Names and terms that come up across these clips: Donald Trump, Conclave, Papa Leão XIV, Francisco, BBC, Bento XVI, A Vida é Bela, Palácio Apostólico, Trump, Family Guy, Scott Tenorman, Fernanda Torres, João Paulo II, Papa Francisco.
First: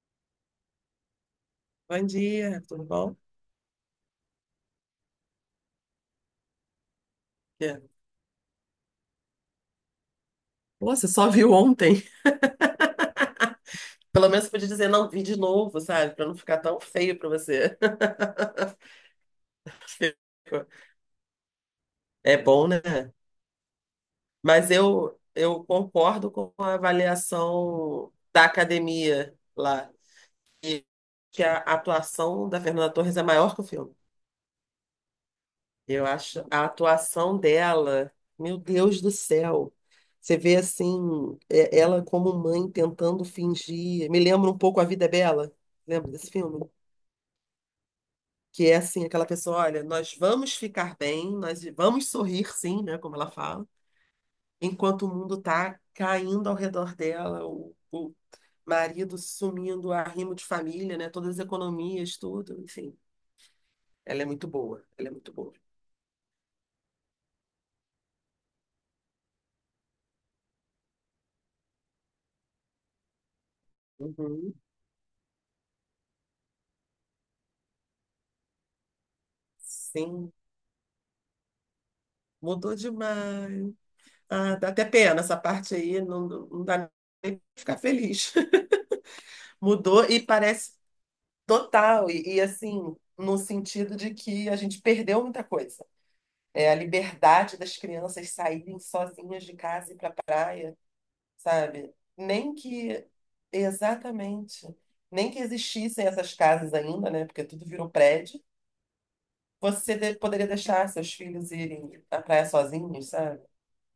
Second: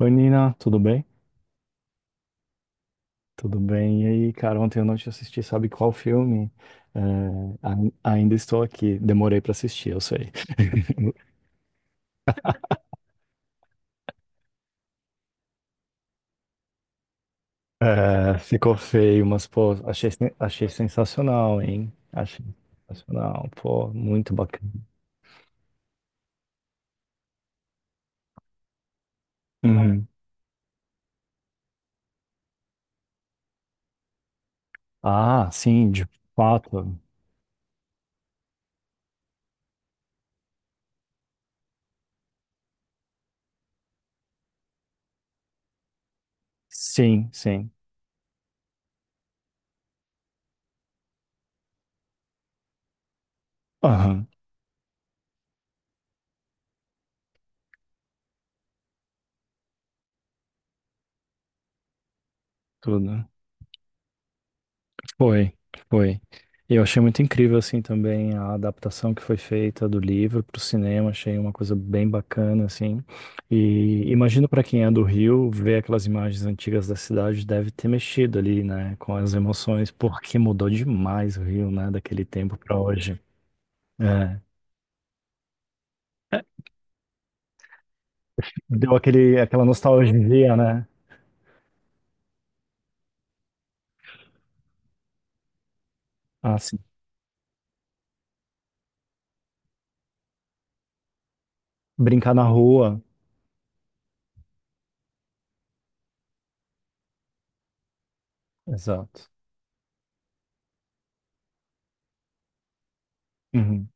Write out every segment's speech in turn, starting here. Oi, Nina, tudo bem? Bom dia, tudo bom? Tudo bem. E aí, cara, ontem à noite eu assisti, sabe qual filme? É, É. Ainda estou aqui. Demorei pra assistir, eu sei. Pô, você só viu ontem. Pelo menos você podia dizer não vi de novo, sabe? Pra não ficar tão feio pra você. É, ficou feio, mas, pô, achei, achei sensacional, hein? É Achei bom, né? sensacional, pô, muito bacana. Mas eu concordo com a avaliação da academia lá, Uhum. que a atuação da Fernanda Torres é maior que o filme. Ah, sim, Eu de acho a fato. atuação dela, meu Deus do céu. Você vê assim, ela como mãe tentando fingir. Me lembra um pouco A Vida é Bela. Lembra desse filme? Sim, sim. Que é assim, aquela pessoa, olha, nós vamos ficar bem, nós vamos sorrir sim, né, como ela fala, Aham, enquanto o mundo tá caindo ao redor dela, o marido sumindo, arrimo de família, né, todas as economias, tudo, enfim. tudo. Ela é muito boa, ela é muito Foi, boa. foi. Eu achei muito incrível, assim, também a adaptação que foi feita do livro para o cinema. Achei uma coisa bem bacana, assim. E imagino Uhum. para quem é do Rio, ver aquelas imagens antigas da cidade deve ter mexido ali, né, com as emoções, Sim, porque mudou demais o Rio, né, daquele tempo mudou para hoje. demais. É. Ah, dá até pena essa parte aí, não, não dá nem pra ficar feliz. Deu aquela Mudou e nostalgia, parece né? total, e assim, no sentido de que a gente perdeu muita coisa. Ah, É a sim. liberdade das crianças saírem sozinhas de casa e ir para a praia, sabe? Brincar na Nem rua. que, exatamente, nem que existissem essas casas ainda, né? Porque tudo virou prédio. Exato. Poderia deixar seus filhos irem à praia sozinhos, sabe? Uhum.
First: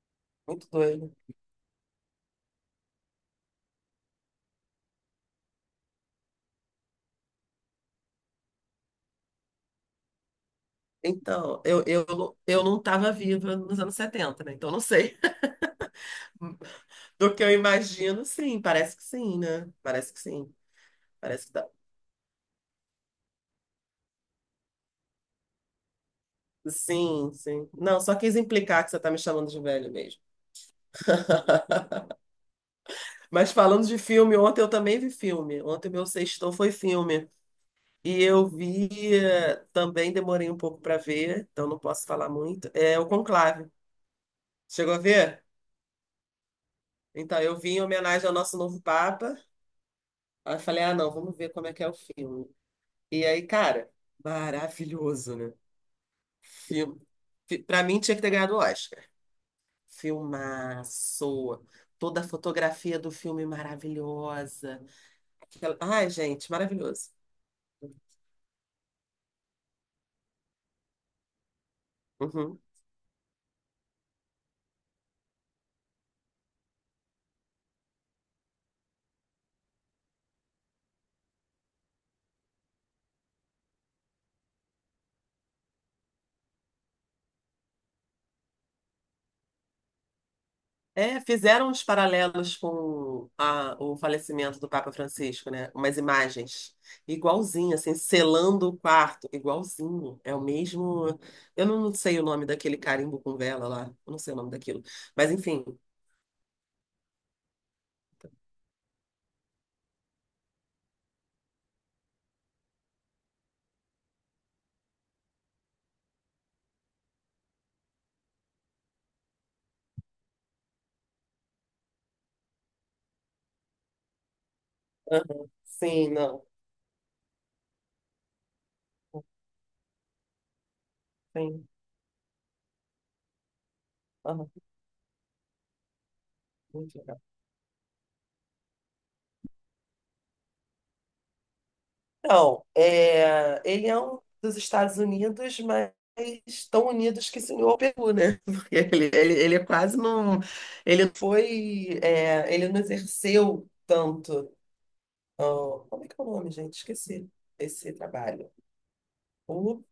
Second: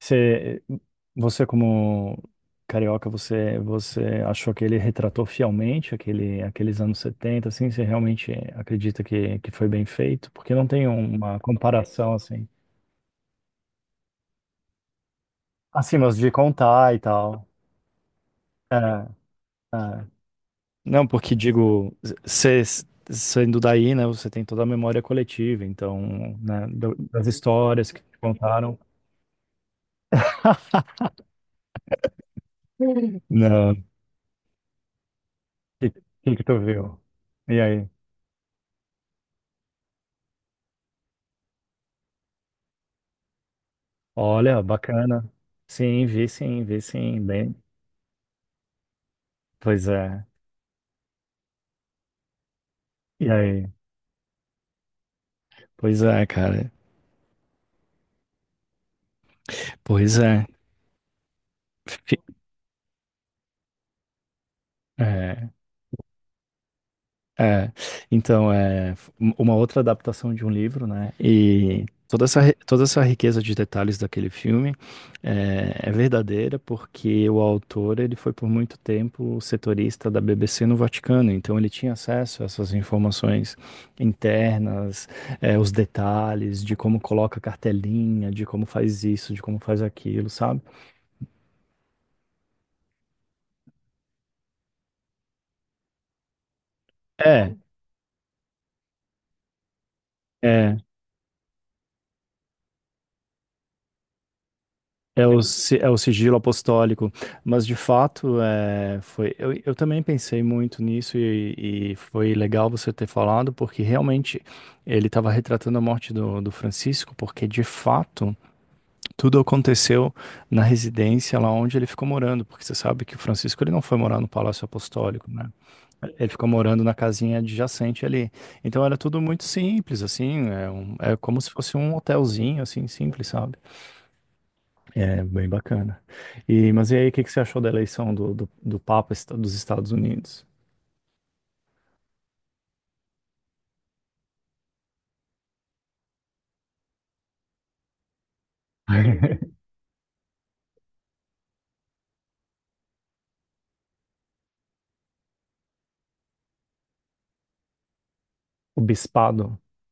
Você, Muito doido. você como carioca, você, você achou que ele retratou fielmente aqueles anos 70? Assim? Você realmente acredita que foi bem feito? Porque não tem uma Então, comparação, assim. eu não estava viva nos anos 70, né? Então, não sei. Assim, mas de contar e Do que tal. eu imagino, sim, parece que É, sim, né? é. Parece que sim, Não, porque parece que dá. digo, cê, sendo daí, né, você tem toda a memória coletiva, então, né, das Sim, sim. histórias que Não, só te quis contaram. implicar que você tá me chamando de velho mesmo. Mas Não. falando de filme, ontem eu também vi filme. Ontem que, meu que sextou tu foi viu? filme. E aí? E eu vi, também demorei um pouco para ver, então não posso falar muito. É o Conclave. Olha, Chegou a bacana. ver? Sim, vi sim, vi sim, Então, bem. eu vi em homenagem ao nosso novo Papa. Pois é. Aí eu falei, ah, não, vamos ver como é que é o filme. E E aí, aí? cara, maravilhoso, né? Pois é, cara. Filme. Pra mim, tinha que ter ganhado o Oscar. Pois é. Filmaço. Fi- Toda a fotografia do filme maravilhosa. é. Ai, gente, maravilhoso. É, então, uma outra adaptação de um livro, né? E toda essa, Uhum. toda essa riqueza de detalhes daquele filme é verdadeira porque o autor, ele foi por muito tempo setorista da BBC no Vaticano, então ele tinha acesso a essas informações internas, é, os detalhes de como coloca a cartelinha, de como faz isso, de como faz aquilo, sabe? É, fizeram uns paralelos com o falecimento do Papa Francisco, né? Umas imagens. É, Igualzinho, assim, selando o quarto. Igualzinho. É o é. mesmo. Eu não sei o nome daquele carimbo com vela lá. Eu não sei o nome daquilo. É Mas, o, enfim. É o sigilo apostólico, mas de fato foi. Eu também pensei muito nisso e foi legal você ter falado, porque realmente ele estava retratando a morte do, do Francisco, porque de fato tudo aconteceu na residência lá onde ele ficou morando, porque você sabe que o Francisco ele não foi morar no Palácio Apostólico, né? Aham. Sim, Ele não. ficou morando na casinha adjacente ali. Então era tudo muito simples, assim, é, é como se Sim. fosse um hotelzinho, assim, simples, sabe? É, bem bacana. E, mas e aí, o Aham. que que você achou da eleição do, do, do Papa dos Estados Unidos? Não, é, ele é um dos Estados Unidos, mas tão unidos que se uniu ao Peru, né? Porque ele é quase não. Ele foi. É, ele não exerceu tanto. Ó, como é que é o nome, gente? Esqueci esse trabalho. O bispado? O,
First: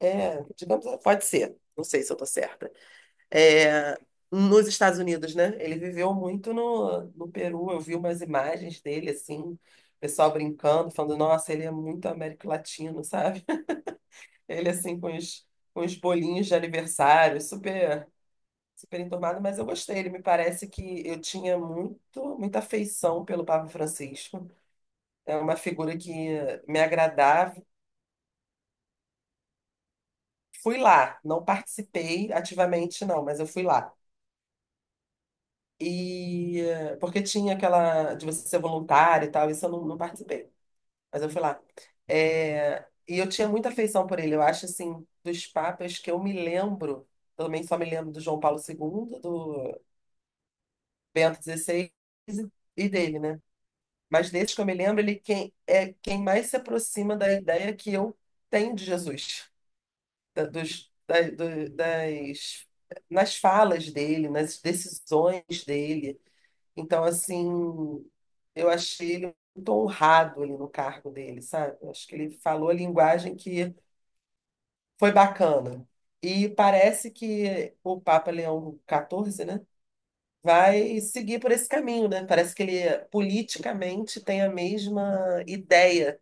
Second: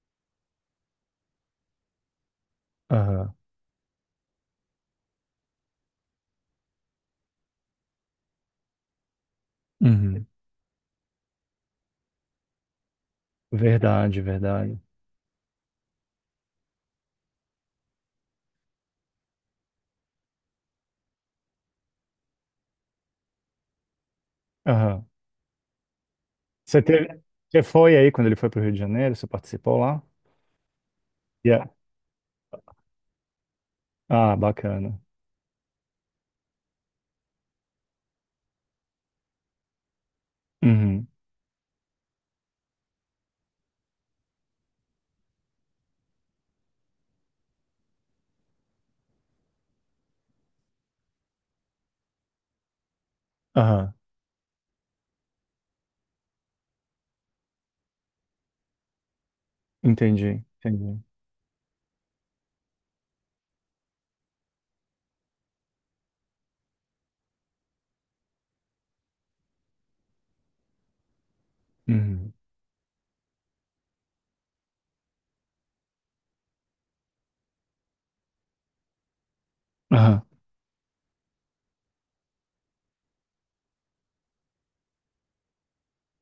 é, digamos, pode ser. Não sei se eu estou certa. Aham. É, nos Estados Unidos, né? Ele viveu muito no Peru. Eu vi umas imagens dele, assim, o Uhum. pessoal brincando, falando, nossa, ele é muito Américo Latino, sabe? Verdade, Ele verdade. assim com os bolinhos de aniversário, super enturmado, mas eu gostei. Ele me parece que eu tinha muito muita afeição pelo Papa Francisco. Aham. É uma figura que me Você teve, agradava. você foi aí quando ele foi para o Rio de Janeiro? Você participou lá? Fui lá, não Yeah. participei ativamente não, mas eu fui lá. Ah, bacana. E porque tinha aquela de você ser voluntário e tal, isso eu não participei, Uhum. mas eu fui lá. É, e eu tinha muita afeição por ele. Eu acho assim, dos papas que eu me lembro, também só me lembro do João Paulo II do Bento XVI e dele, né? Aham. Mas desses que eu me lembro, é quem mais se aproxima da ideia que eu tenho de Jesus, Entendi, da- dos, entendi. da- do- das, nas falas dele, nas decisões dele. Então, assim, eu achei ele muito honrado ali no cargo dele, sabe? Eu acho que ele Uhum. falou a linguagem que foi bacana. E parece que o Papa Leão XIV, né? Aham. Vai seguir por esse caminho, né? Parece que ele politicamente tem a mesma ideia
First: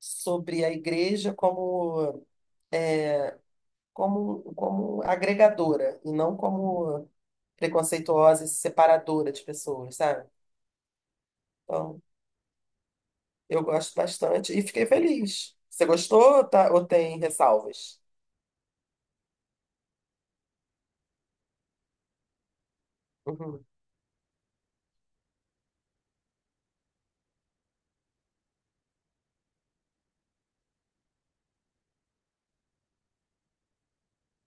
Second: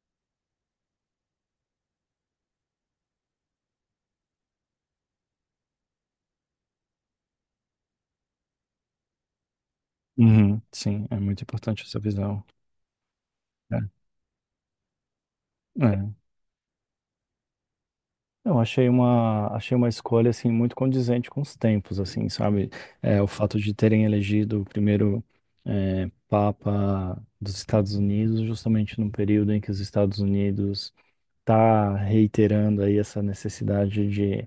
sobre a igreja como agregadora e não como preconceituosa e separadora de pessoas, sabe? Uhum. Sim, é muito importante essa Então, visão. eu É. gosto bastante e fiquei feliz. Você É. gostou, tá? Ou tem ressalvas? Eu achei uma escolha assim muito condizente com os tempos, assim, sabe? É, o fato Uhum. de terem elegido o primeiro é, Papa dos Estados Unidos, justamente num período em que os Estados Unidos está reiterando aí essa necessidade de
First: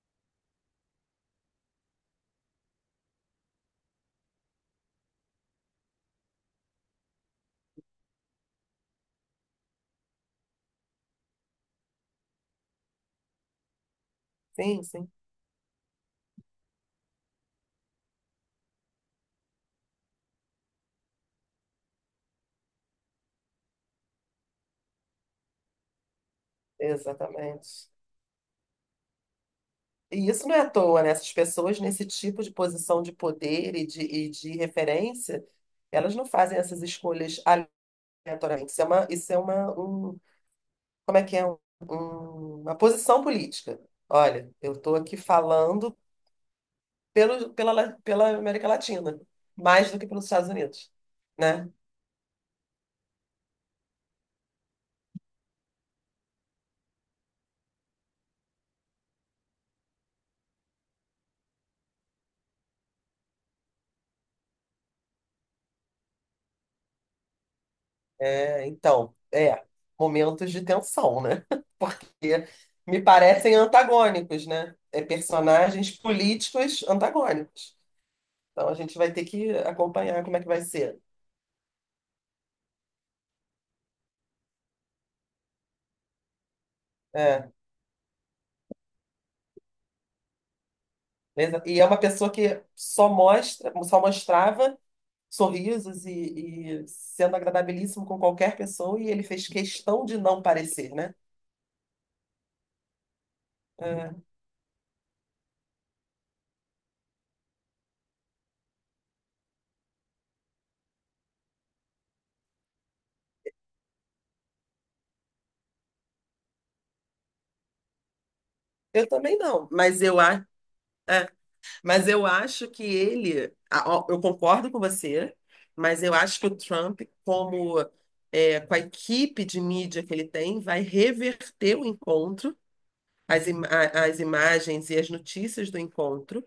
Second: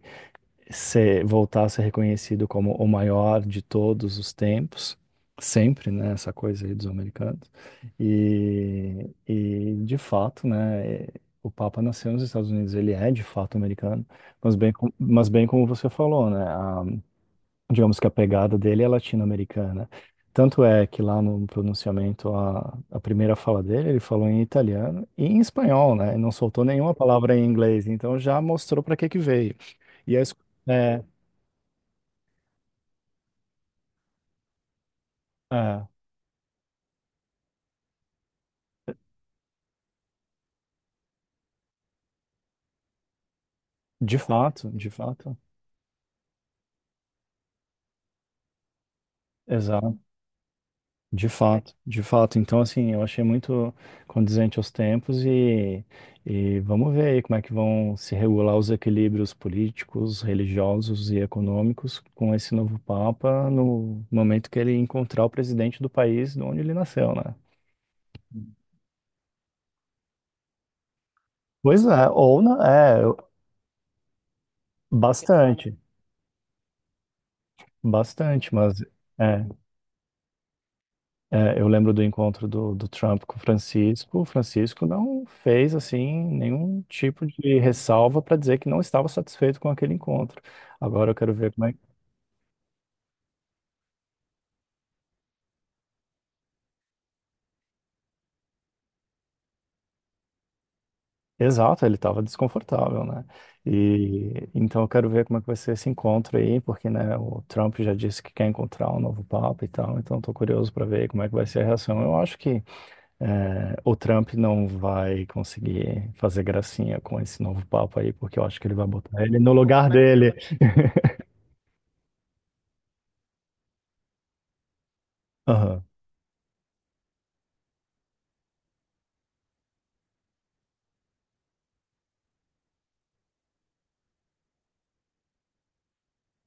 ser, voltar a ser reconhecido como o maior de todos os tempos, sempre, né, essa coisa aí dos americanos. E de fato, né, é, o Papa nasceu nos Estados Unidos, ele é de fato americano, mas bem, Sim, sim, mas bem como você falou, né, a- digamos que a pegada dele é latino-americana. Tanto é que lá no pronunciamento, a primeira fala dele, ele falou em italiano e em espanhol, né? E não soltou nenhuma palavra em inglês, exatamente. então já mostrou para que que veio. E a, E isso não é à toa, né? Essas pessoas nesse tipo de posição de poder e e de referência, é, elas não fazem essas escolhas aleatoriamente. Isso é uma, como é que é? Uma posição política. Olha, eu de estou aqui fato, falando pela América Latina, mais exato, do que pelos Estados Unidos, de né? fato, de fato. Então, assim, eu achei muito condizente aos tempos e vamos ver aí como é que vão se regular os equilíbrios políticos, religiosos e econômicos com esse novo Papa no momento que ele encontrar o presidente do país de onde ele nasceu, né? É, então, é, momentos de tensão, né? Pois é, ou Porque não, me é, parecem antagônicos, né? É, bastante, personagens políticos antagônicos. bastante, Então a mas gente vai ter é, que acompanhar como é que vai ser. é, eu lembro do encontro do, do Trump com o Francisco. O Francisco não fez assim nenhum tipo É, de ressalva para dizer que não estava satisfeito com aquele encontro. Agora eu quero ver beleza? como é. E é uma pessoa que só mostra, só mostrava sorrisos e sendo agradabilíssimo com qualquer pessoa, e ele fez questão de não parecer, né? Exato, ele estava desconfortável, né? É, E então eu quero ver como é que vai ser esse encontro aí, porque né, o Trump já disse que quer encontrar um novo papa e tal. Então estou curioso para ver como é que vai ser a reação. Eu acho que é, o Trump não vai conseguir fazer gracinha com esse novo papa aí, porque eu acho que ele vai eu botar também ele no não, lugar dele. É, mas eu acho que ó, eu concordo com você, Aham. mas eu acho que o Trump, com a equipe de mídia que ele tem, vai reverter o encontro, as imagens e as notícias do encontro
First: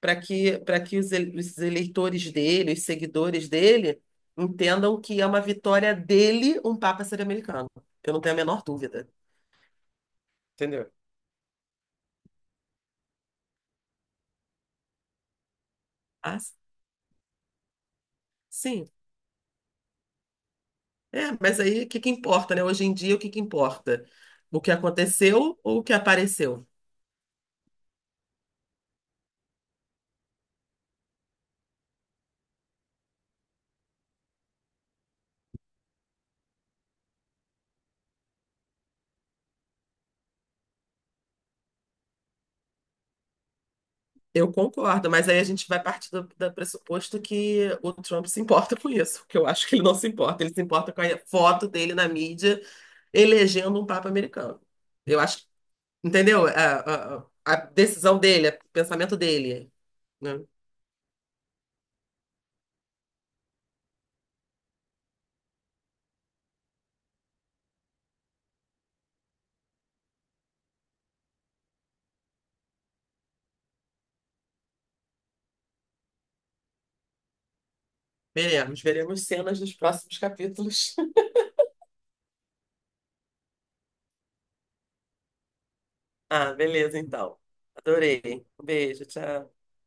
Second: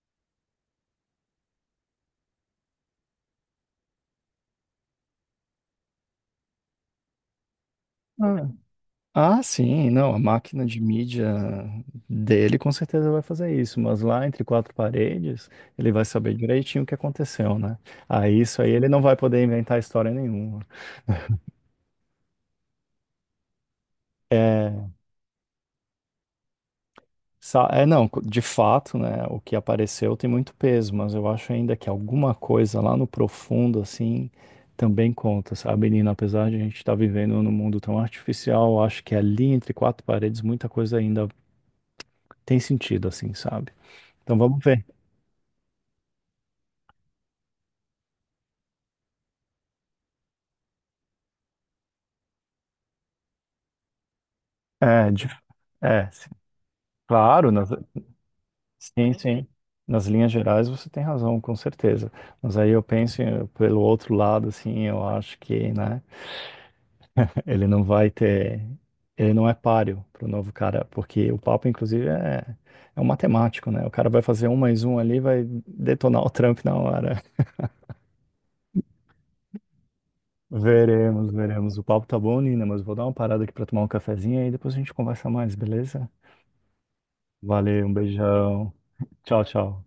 para que os eleitores dele, os seguidores dele, entendam que é uma vitória dele um Papa ser americano. Eu não tenho a Ah, menor dúvida. ah, sim, não, a máquina de Entendeu? mídia dele com certeza vai fazer isso, mas lá entre quatro paredes, ele vai saber Ah, direitinho o que aconteceu, né? Aí isso aí ele sim. não vai poder inventar história nenhuma. É, mas aí o que que importa, né? Hoje em dia, o que que importa? O É, que aconteceu ou o que apareceu? É não, de fato, né, o que apareceu tem muito peso, mas eu acho ainda que alguma coisa lá no profundo, assim, também conta, sabe, Nina? Apesar de a gente estar vivendo num mundo tão artificial, eu acho que ali entre quatro paredes muita coisa ainda tem sentido, assim, sabe? Então Eu vamos ver. concordo, mas aí a gente vai partir do pressuposto que o Trump se importa com isso, porque eu acho que ele não se importa. Ele se importa com a foto dele na mídia elegendo um Papa americano. É, Eu acho, é, sim, entendeu? Claro, A decisão dele, o sim, pensamento sim. dele, Nas linhas né? gerais você tem razão, com certeza. Mas aí eu penso pelo outro lado, assim, eu acho que, né, ele não vai ter, ele não é páreo para o novo cara, porque o papo, inclusive, é, é um matemático, né? O cara vai fazer um mais um ali, vai detonar o Trump na hora. Veremos, veremos cenas dos próximos capítulos. Veremos, veremos. O papo tá bom, Nina, mas eu vou dar uma parada aqui para tomar um cafezinho e depois a gente conversa mais, beleza? Ah, beleza, então. Valeu, um Adorei. Um beijão. beijo, Tchau, tchau. tchau.